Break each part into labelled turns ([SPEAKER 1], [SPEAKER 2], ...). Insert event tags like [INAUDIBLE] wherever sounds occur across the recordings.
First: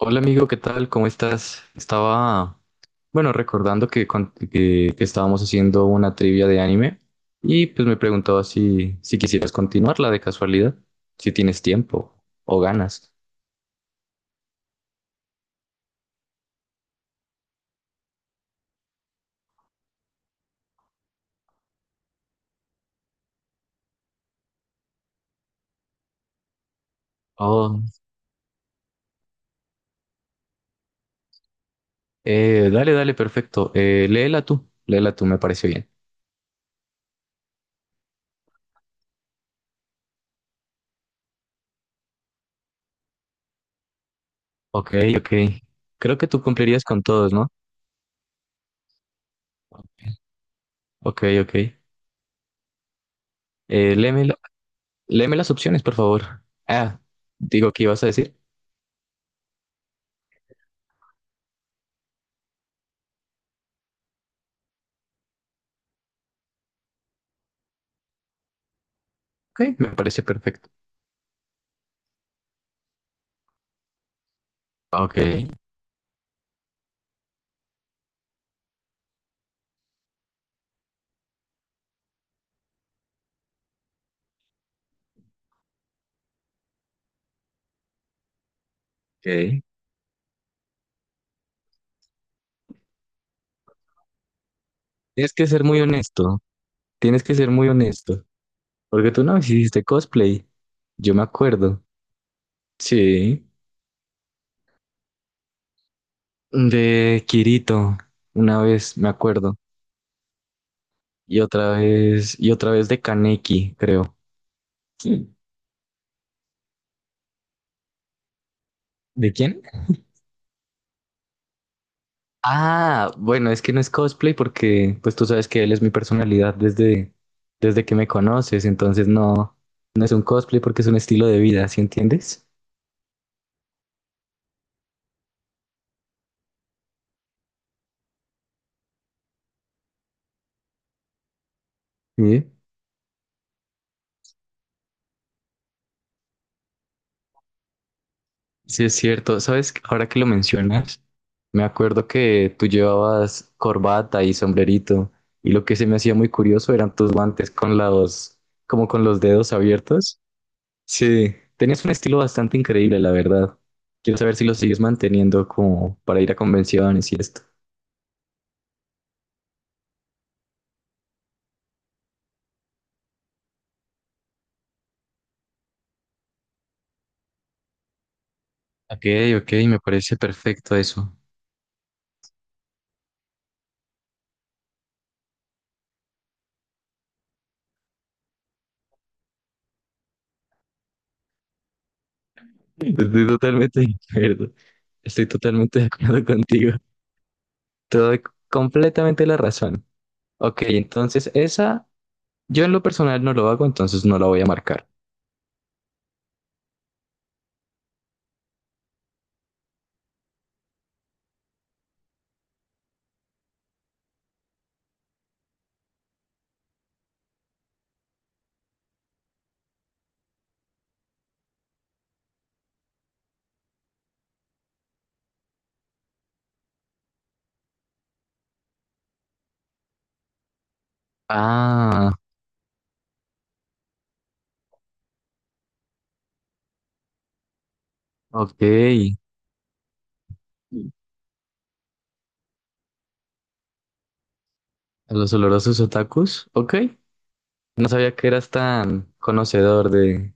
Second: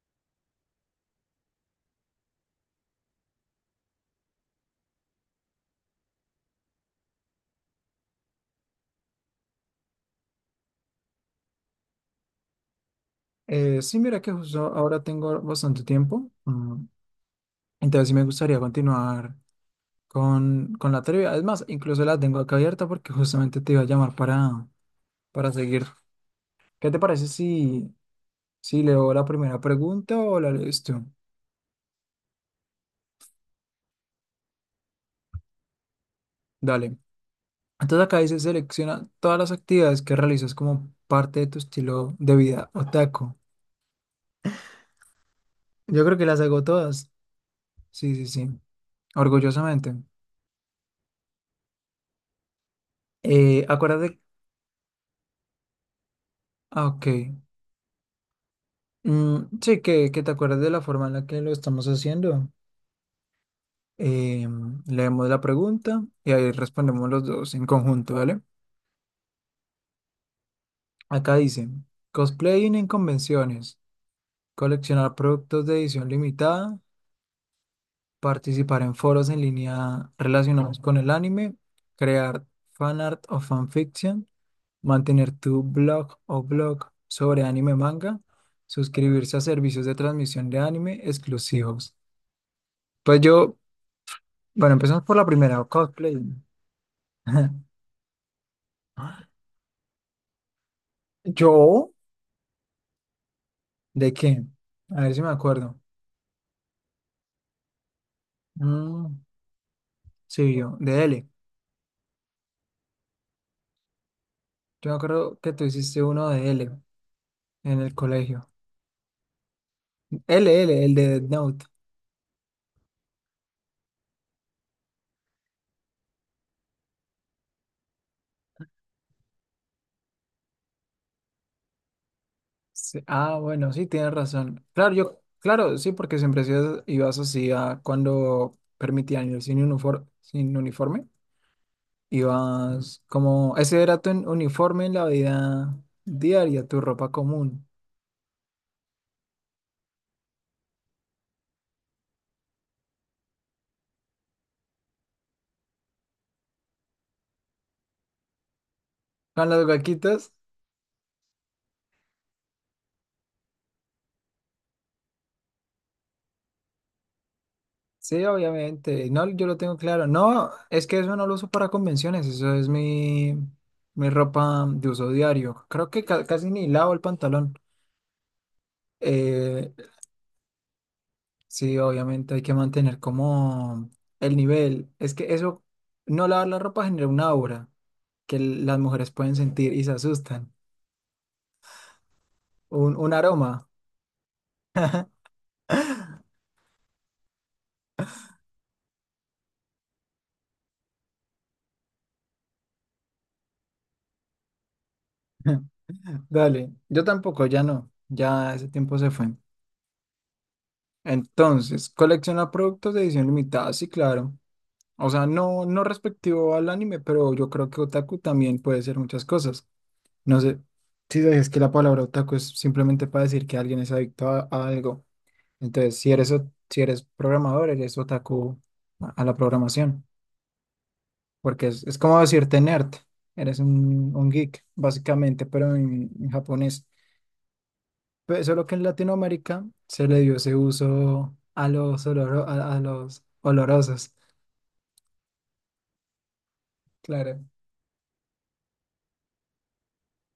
[SPEAKER 1] Hola amigo, ¿qué tal? ¿Cómo estás? Estaba, bueno, recordando que, que estábamos haciendo una trivia de anime y pues me preguntaba si quisieras continuarla de casualidad, si tienes tiempo o ganas.
[SPEAKER 2] Sí, mira que justo ahora tengo bastante tiempo, entonces sí me gustaría continuar con la trivia. Es más, incluso la tengo acá abierta porque justamente te iba a llamar para seguir. ¿Qué te parece
[SPEAKER 1] Oh,
[SPEAKER 2] si leo la primera pregunta o la lees tú?
[SPEAKER 1] dale, dale, perfecto. Léela tú, léela tú, me parece bien.
[SPEAKER 2] Dale. Entonces acá dice, selecciona todas las actividades que realizas como parte de tu estilo de vida otaku.
[SPEAKER 1] Ok, ok.
[SPEAKER 2] Yo
[SPEAKER 1] Creo
[SPEAKER 2] creo
[SPEAKER 1] que
[SPEAKER 2] que las
[SPEAKER 1] tú
[SPEAKER 2] hago
[SPEAKER 1] cumplirías con
[SPEAKER 2] todas.
[SPEAKER 1] todos, ¿no?
[SPEAKER 2] Sí, sí, sí. Orgullosamente.
[SPEAKER 1] Ok, ok.
[SPEAKER 2] Acuérdate.
[SPEAKER 1] Léeme, léeme las opciones, por favor.
[SPEAKER 2] Ah,
[SPEAKER 1] Ah,
[SPEAKER 2] ok.
[SPEAKER 1] digo, ¿qué ibas a decir?
[SPEAKER 2] Sí, que te acuerdas de la forma en la que lo estamos haciendo. Eh, Leemos la pregunta y ahí respondemos los dos en conjunto, ¿vale?
[SPEAKER 1] Ok, me parece perfecto.
[SPEAKER 2] Acá dice, cosplaying en convenciones, coleccionar
[SPEAKER 1] Ok,
[SPEAKER 2] productos de edición limitada, participar en foros en línea relacionados con el anime, crear fanart o fanfiction, mantener tu blog o blog sobre anime manga, suscribirse a
[SPEAKER 1] ok.
[SPEAKER 2] servicios de transmisión de anime exclusivos. Pues yo, Bueno, empezamos por la
[SPEAKER 1] Tienes que ser
[SPEAKER 2] primera,
[SPEAKER 1] muy
[SPEAKER 2] cosplay.
[SPEAKER 1] honesto, tienes que ser muy
[SPEAKER 2] [LAUGHS]
[SPEAKER 1] honesto, porque tú no hiciste cosplay, yo me acuerdo,
[SPEAKER 2] ¿Yo?
[SPEAKER 1] sí,
[SPEAKER 2] ¿De qué? A ver si me acuerdo.
[SPEAKER 1] de Kirito, una vez me
[SPEAKER 2] Mm,
[SPEAKER 1] acuerdo,
[SPEAKER 2] sí, yo, de L.
[SPEAKER 1] y otra vez de Kaneki, creo.
[SPEAKER 2] Yo me
[SPEAKER 1] Sí.
[SPEAKER 2] acuerdo que tú hiciste uno de L en el colegio.
[SPEAKER 1] ¿De quién?
[SPEAKER 2] L, L, el de Death Note.
[SPEAKER 1] Ah, bueno, es que no es cosplay porque, pues tú sabes que él es mi personalidad desde que me conoces, entonces no, no es un cosplay porque es un estilo de vida, ¿sí entiendes?
[SPEAKER 2] Sí, ah, bueno, sí, tienes razón. Claro, yo, claro, sí, porque siempre ibas así a cuando permitían ir sin uniforme, sin uniforme.
[SPEAKER 1] Sí.
[SPEAKER 2] Ibas como, ese era tu uniforme en la vida diaria, tu ropa común.
[SPEAKER 1] Sí, es cierto. ¿Sabes? Ahora que lo mencionas, me acuerdo que tú llevabas corbata y sombrerito y lo que se me hacía muy curioso eran tus guantes con los, como con los
[SPEAKER 2] Con
[SPEAKER 1] dedos
[SPEAKER 2] las
[SPEAKER 1] abiertos.
[SPEAKER 2] gaquitas.
[SPEAKER 1] Sí, tenías un estilo bastante increíble, la verdad. Quiero saber si lo sigues manteniendo como para ir a convenciones y esto.
[SPEAKER 2] Sí, obviamente. No, yo lo tengo claro. No, es que eso no lo uso para convenciones, eso es mi ropa de uso diario. Creo que casi ni lavo el pantalón.
[SPEAKER 1] Ok, ok,
[SPEAKER 2] Eh,
[SPEAKER 1] me parece perfecto eso.
[SPEAKER 2] sí, obviamente hay que mantener como el nivel. Es que eso, no lavar la ropa genera una aura que las mujeres pueden sentir y se asustan. Un
[SPEAKER 1] Estoy
[SPEAKER 2] aroma.
[SPEAKER 1] totalmente de acuerdo. Estoy totalmente de acuerdo contigo. Te doy completamente la razón. Ok, entonces esa yo en lo personal no lo hago, entonces no la voy a marcar.
[SPEAKER 2] [LAUGHS] Dale, yo tampoco, ya no, ya ese tiempo se fue. Entonces, colecciona productos de edición limitada, sí, claro. O sea, no respectivo al anime, pero yo creo que otaku también puede ser muchas cosas. No sé si es que la palabra otaku es simplemente para decir que alguien es adicto a algo. Entonces, si eres programador, eres otaku a la programación, porque es
[SPEAKER 1] Ah,
[SPEAKER 2] como decirte nerd. Eres un geek, básicamente, pero en japonés. Pero
[SPEAKER 1] ok.
[SPEAKER 2] solo que en Latinoamérica se le dio ese uso a a los olorosos.
[SPEAKER 1] A los olorosos otakus. Ok.
[SPEAKER 2] Claro.
[SPEAKER 1] No sabía que eras tan conocedor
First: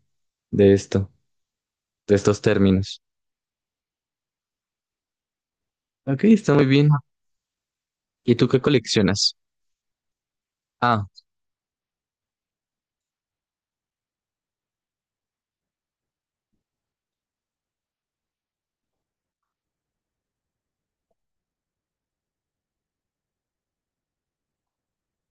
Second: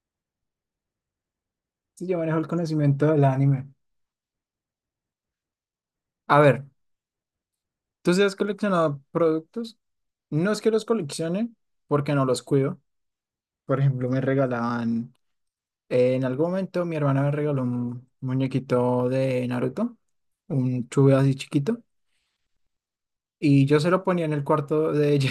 [SPEAKER 1] de esto,
[SPEAKER 2] Sí,
[SPEAKER 1] de
[SPEAKER 2] yo manejo
[SPEAKER 1] estos
[SPEAKER 2] el
[SPEAKER 1] términos.
[SPEAKER 2] conocimiento del anime.
[SPEAKER 1] Ok,
[SPEAKER 2] A
[SPEAKER 1] está
[SPEAKER 2] ver.
[SPEAKER 1] muy bien.
[SPEAKER 2] ¿Tú sí
[SPEAKER 1] ¿Y
[SPEAKER 2] has
[SPEAKER 1] tú qué
[SPEAKER 2] coleccionado
[SPEAKER 1] coleccionas?
[SPEAKER 2] productos? No es que los
[SPEAKER 1] Ah,
[SPEAKER 2] coleccione porque no los cuido. Por ejemplo, en algún momento mi hermana me regaló un muñequito de Naruto, un chube así chiquito, y yo se lo ponía en el cuarto de ella.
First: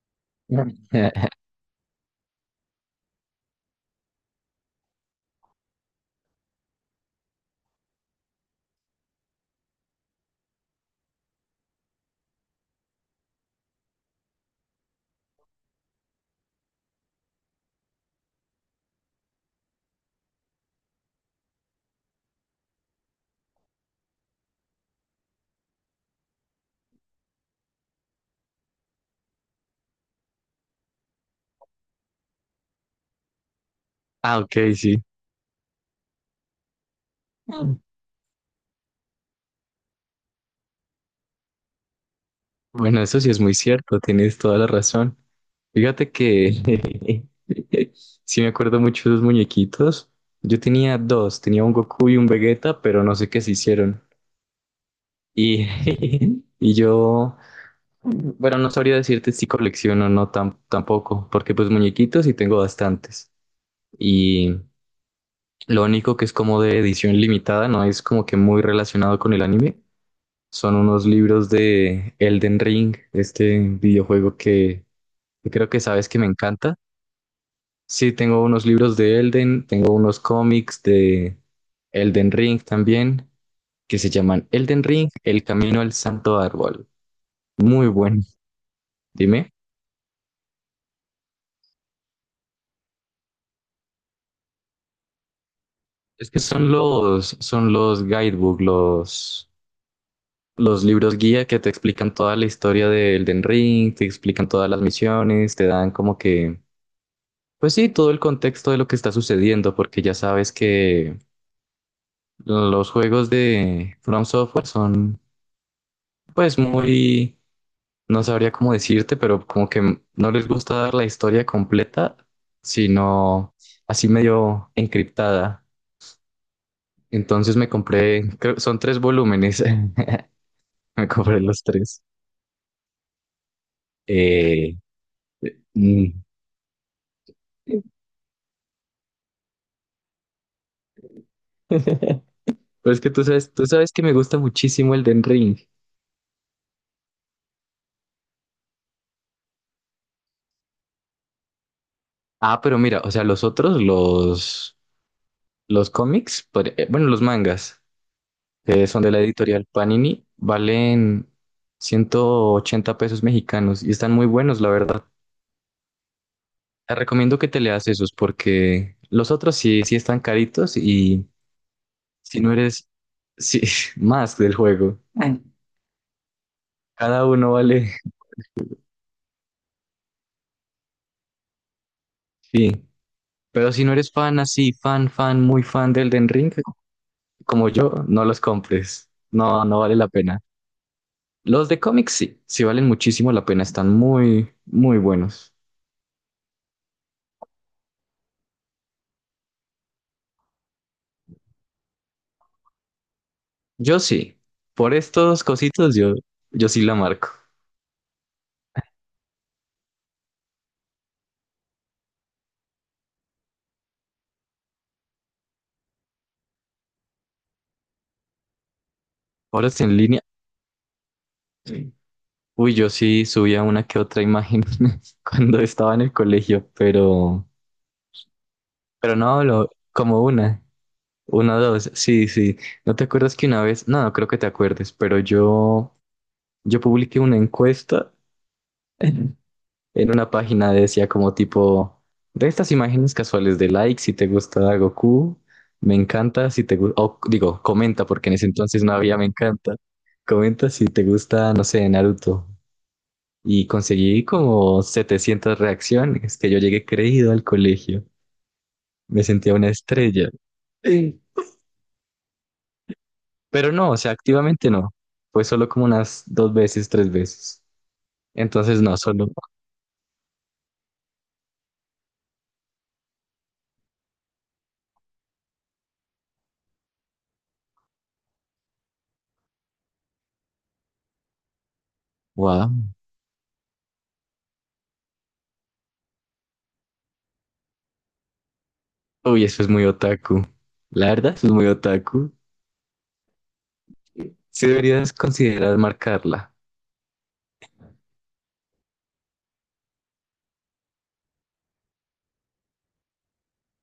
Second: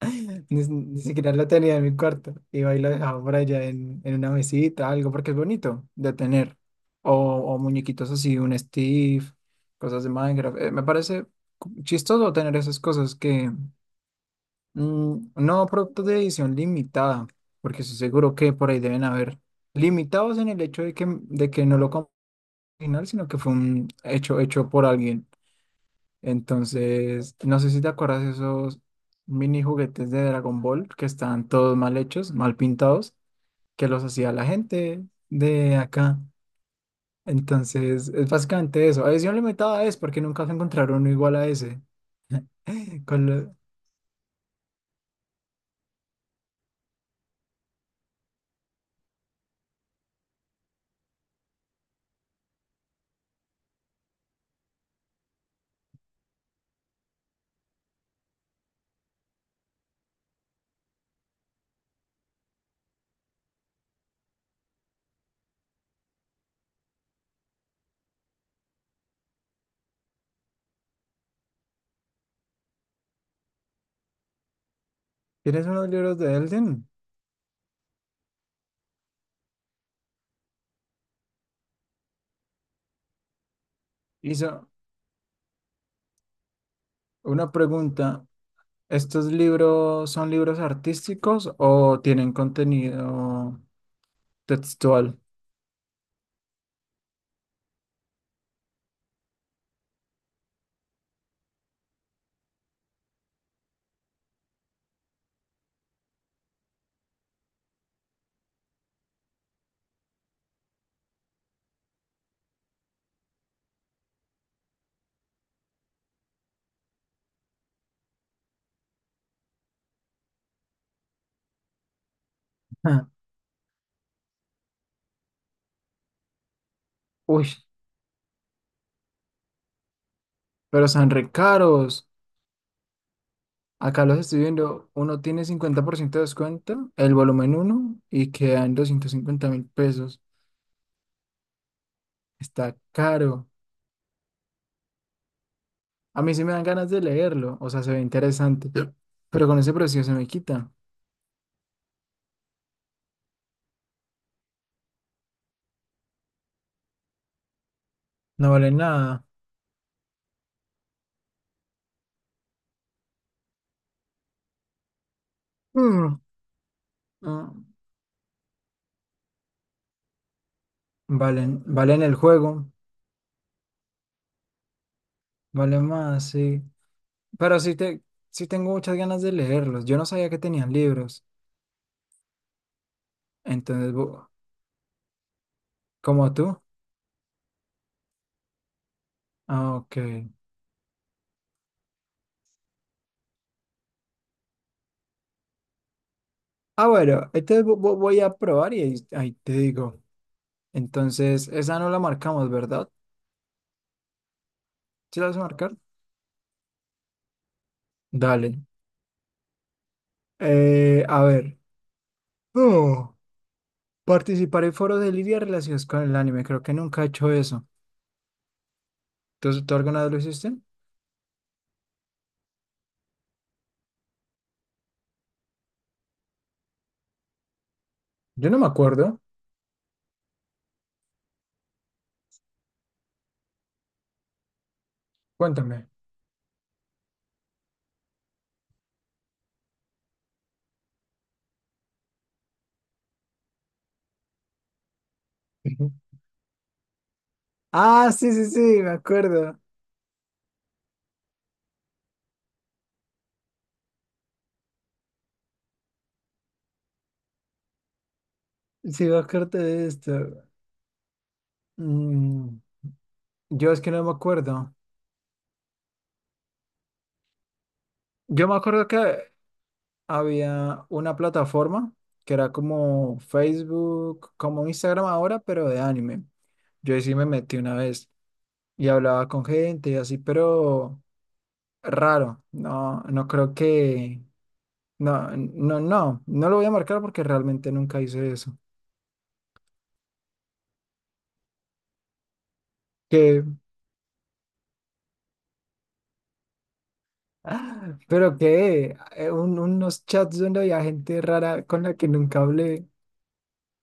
[SPEAKER 2] [LAUGHS] Ni
[SPEAKER 1] [LAUGHS]
[SPEAKER 2] siquiera lo tenía en mi cuarto. Iba y lo dejaba por allá en una mesita, algo, porque es bonito de tener. O muñequitos así, un Steve, cosas de Minecraft. Me parece chistoso tener esas cosas que no, productos de edición limitada, porque estoy seguro que por ahí deben haber limitados en el hecho de que no lo compró original, sino que fue un hecho hecho por alguien. Entonces, no sé si te acuerdas de esos mini juguetes de Dragon Ball que estaban todos mal hechos, mal pintados, que los hacía
[SPEAKER 1] ah,
[SPEAKER 2] la
[SPEAKER 1] ok, sí.
[SPEAKER 2] gente de acá. Entonces, es básicamente eso. Edición limitada es porque nunca se encontraron uno igual a ese.
[SPEAKER 1] Bueno,
[SPEAKER 2] [LAUGHS]
[SPEAKER 1] eso
[SPEAKER 2] Con
[SPEAKER 1] sí es muy
[SPEAKER 2] lo-
[SPEAKER 1] cierto, tienes toda la razón. Fíjate que [LAUGHS] sí me acuerdo mucho de los muñequitos. Yo tenía dos, tenía un Goku y un Vegeta, pero no sé qué se hicieron. Y, [LAUGHS] y yo, bueno, no sabría decirte si colecciono o no tampoco, porque pues muñequitos sí tengo bastantes. Y lo único que es como de edición limitada, no es como que muy relacionado con el anime, son unos libros de Elden Ring, este videojuego que
[SPEAKER 2] ¿Tienes
[SPEAKER 1] creo que
[SPEAKER 2] unos
[SPEAKER 1] sabes que
[SPEAKER 2] libros
[SPEAKER 1] me
[SPEAKER 2] de
[SPEAKER 1] encanta.
[SPEAKER 2] Elden?
[SPEAKER 1] Sí, tengo unos libros de Elden, tengo unos cómics de Elden Ring también, que se llaman Elden Ring, El Camino al Santo Árbol.
[SPEAKER 2] Una
[SPEAKER 1] Muy bueno.
[SPEAKER 2] pregunta, ¿estos
[SPEAKER 1] Dime.
[SPEAKER 2] libros son libros artísticos o tienen contenido textual?
[SPEAKER 1] Es que son los guidebook, los libros guía que te explican toda la historia del Den Ring, te explican todas las misiones, te dan como que, pues sí, todo el contexto de lo que está sucediendo, porque ya sabes que los juegos de From Software son, pues muy, no sabría cómo decirte, pero como que no les gusta dar la historia completa,
[SPEAKER 2] [LAUGHS] Ah,
[SPEAKER 1] sino así medio encriptada.
[SPEAKER 2] uy,
[SPEAKER 1] Entonces me compré, son tres volúmenes. [LAUGHS]
[SPEAKER 2] pero
[SPEAKER 1] [LAUGHS] A
[SPEAKER 2] son re
[SPEAKER 1] cobrar los tres.
[SPEAKER 2] caros. Acá los estoy
[SPEAKER 1] Eh,
[SPEAKER 2] viendo, uno tiene 50%
[SPEAKER 1] mm.
[SPEAKER 2] de descuento, el volumen uno y queda en 250.000 pesos.
[SPEAKER 1] [LAUGHS]
[SPEAKER 2] Está
[SPEAKER 1] Pero es que
[SPEAKER 2] caro.
[SPEAKER 1] tú sabes que me gusta muchísimo el Den Ring.
[SPEAKER 2] A mí sí me dan ganas de leerlo, o sea, se ve interesante, pero con ese precio se me quita.
[SPEAKER 1] Ah, pero mira, o sea, los otros, los cómics, bueno, los mangas,
[SPEAKER 2] No vale
[SPEAKER 1] que son de la
[SPEAKER 2] nada.
[SPEAKER 1] editorial Panini, valen 180 pesos mexicanos y están muy buenos, la verdad.
[SPEAKER 2] Mm,
[SPEAKER 1] Te recomiendo que te
[SPEAKER 2] mm,
[SPEAKER 1] leas esos porque los otros sí, sí están caritos y
[SPEAKER 2] Valen, valen el
[SPEAKER 1] si no
[SPEAKER 2] juego,
[SPEAKER 1] eres sí, [LAUGHS] más del juego. Ay,
[SPEAKER 2] vale más, sí.
[SPEAKER 1] cada uno
[SPEAKER 2] Pero sí,
[SPEAKER 1] vale,
[SPEAKER 2] te, sí tengo muchas ganas de leerlos. Yo no sabía que tenían libros.
[SPEAKER 1] sí. Pero si
[SPEAKER 2] Entonces,
[SPEAKER 1] no eres
[SPEAKER 2] vo-
[SPEAKER 1] fan así, fan, fan, muy fan de Elden
[SPEAKER 2] como
[SPEAKER 1] Ring,
[SPEAKER 2] tú.
[SPEAKER 1] como yo, no los compres. No,
[SPEAKER 2] Ah,
[SPEAKER 1] no vale
[SPEAKER 2] ok.
[SPEAKER 1] la pena. Los de cómics sí, sí valen muchísimo la pena, están muy, muy buenos.
[SPEAKER 2] Ah, bueno, entonces voy a probar y ahí te digo. Entonces, esa no la marcamos, ¿verdad?
[SPEAKER 1] Yo sí, por
[SPEAKER 2] ¿Sí la vas a
[SPEAKER 1] estos
[SPEAKER 2] marcar?
[SPEAKER 1] cositos yo sí la marco.
[SPEAKER 2] Dale. A ver. Oh, participar en foros de lidia relacionados con el anime. Creo que nunca he hecho eso.
[SPEAKER 1] Ahora
[SPEAKER 2] ¿Tú
[SPEAKER 1] está en
[SPEAKER 2] alguna vez lo
[SPEAKER 1] línea.
[SPEAKER 2] hiciste?
[SPEAKER 1] Sí. Uy, yo sí subía una que otra imagen [LAUGHS] cuando estaba en el colegio, pero...
[SPEAKER 2] Yo no me
[SPEAKER 1] Pero
[SPEAKER 2] acuerdo.
[SPEAKER 1] no hablo como una, dos. Sí, sí. ¿No te acuerdas que una vez? No, no creo que te acuerdes, pero
[SPEAKER 2] Cuéntame.
[SPEAKER 1] yo publiqué una encuesta [LAUGHS] en una página, decía como tipo de estas imágenes casuales de like si te gusta Goku,
[SPEAKER 2] Ujú.
[SPEAKER 1] me encanta si te gusta, o digo, comenta
[SPEAKER 2] Ah,
[SPEAKER 1] porque
[SPEAKER 2] sí,
[SPEAKER 1] en ese
[SPEAKER 2] sí, sí,
[SPEAKER 1] entonces
[SPEAKER 2] me
[SPEAKER 1] no había me
[SPEAKER 2] acuerdo.
[SPEAKER 1] encanta. Comenta si te gusta, no sé, Naruto. Y conseguí como 700 reacciones que yo llegué creído al colegio.
[SPEAKER 2] Sí, me
[SPEAKER 1] Me sentía
[SPEAKER 2] acuerdo
[SPEAKER 1] una
[SPEAKER 2] de
[SPEAKER 1] estrella.
[SPEAKER 2] esto.
[SPEAKER 1] [LAUGHS]
[SPEAKER 2] Mm.
[SPEAKER 1] Pero
[SPEAKER 2] Yo es
[SPEAKER 1] no,
[SPEAKER 2] que
[SPEAKER 1] o
[SPEAKER 2] no me
[SPEAKER 1] sea, activamente
[SPEAKER 2] acuerdo.
[SPEAKER 1] no. Fue solo como unas dos veces, tres veces.
[SPEAKER 2] Yo me
[SPEAKER 1] Entonces,
[SPEAKER 2] acuerdo
[SPEAKER 1] no,
[SPEAKER 2] que
[SPEAKER 1] solo.
[SPEAKER 2] había una plataforma que era como Facebook, como Instagram ahora, pero de anime. Yo ahí sí me metí una vez y hablaba con gente y así, pero raro.
[SPEAKER 1] Wow.
[SPEAKER 2] No, no creo que. No, no, no, no lo voy a marcar porque realmente nunca hice eso.
[SPEAKER 1] Uy, eso es muy otaku. La verdad, eso es muy otaku.
[SPEAKER 2] Que,
[SPEAKER 1] Sí deberías considerar marcarla.
[SPEAKER 2] [LAUGHS] pero que unos chats donde había gente rara con la que nunca hablé.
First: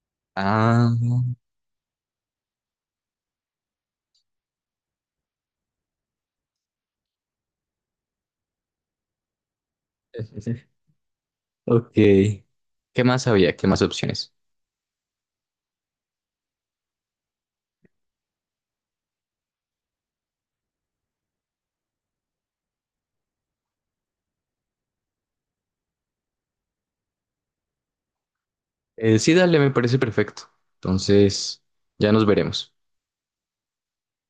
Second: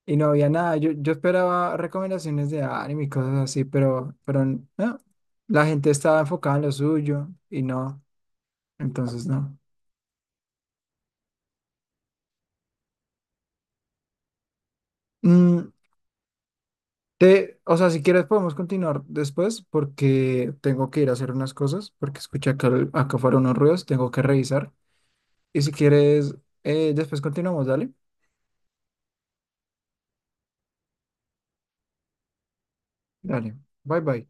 [SPEAKER 2] Y no había nada.
[SPEAKER 1] Ah,
[SPEAKER 2] Yo esperaba recomendaciones de anime y cosas así, pero no. La gente estaba enfocada en lo suyo y no. Entonces no.
[SPEAKER 1] [LAUGHS] ok. ¿Qué más había? ¿Qué más opciones?
[SPEAKER 2] Mm, o sea, si quieres podemos continuar después porque tengo que ir a hacer unas cosas porque escuché acá fueron unos ruidos, tengo que revisar. Y si quieres, después continuamos, dale.
[SPEAKER 1] Sí, dale, me parece perfecto. Entonces, ya nos veremos.
[SPEAKER 2] Dale. Bye bye.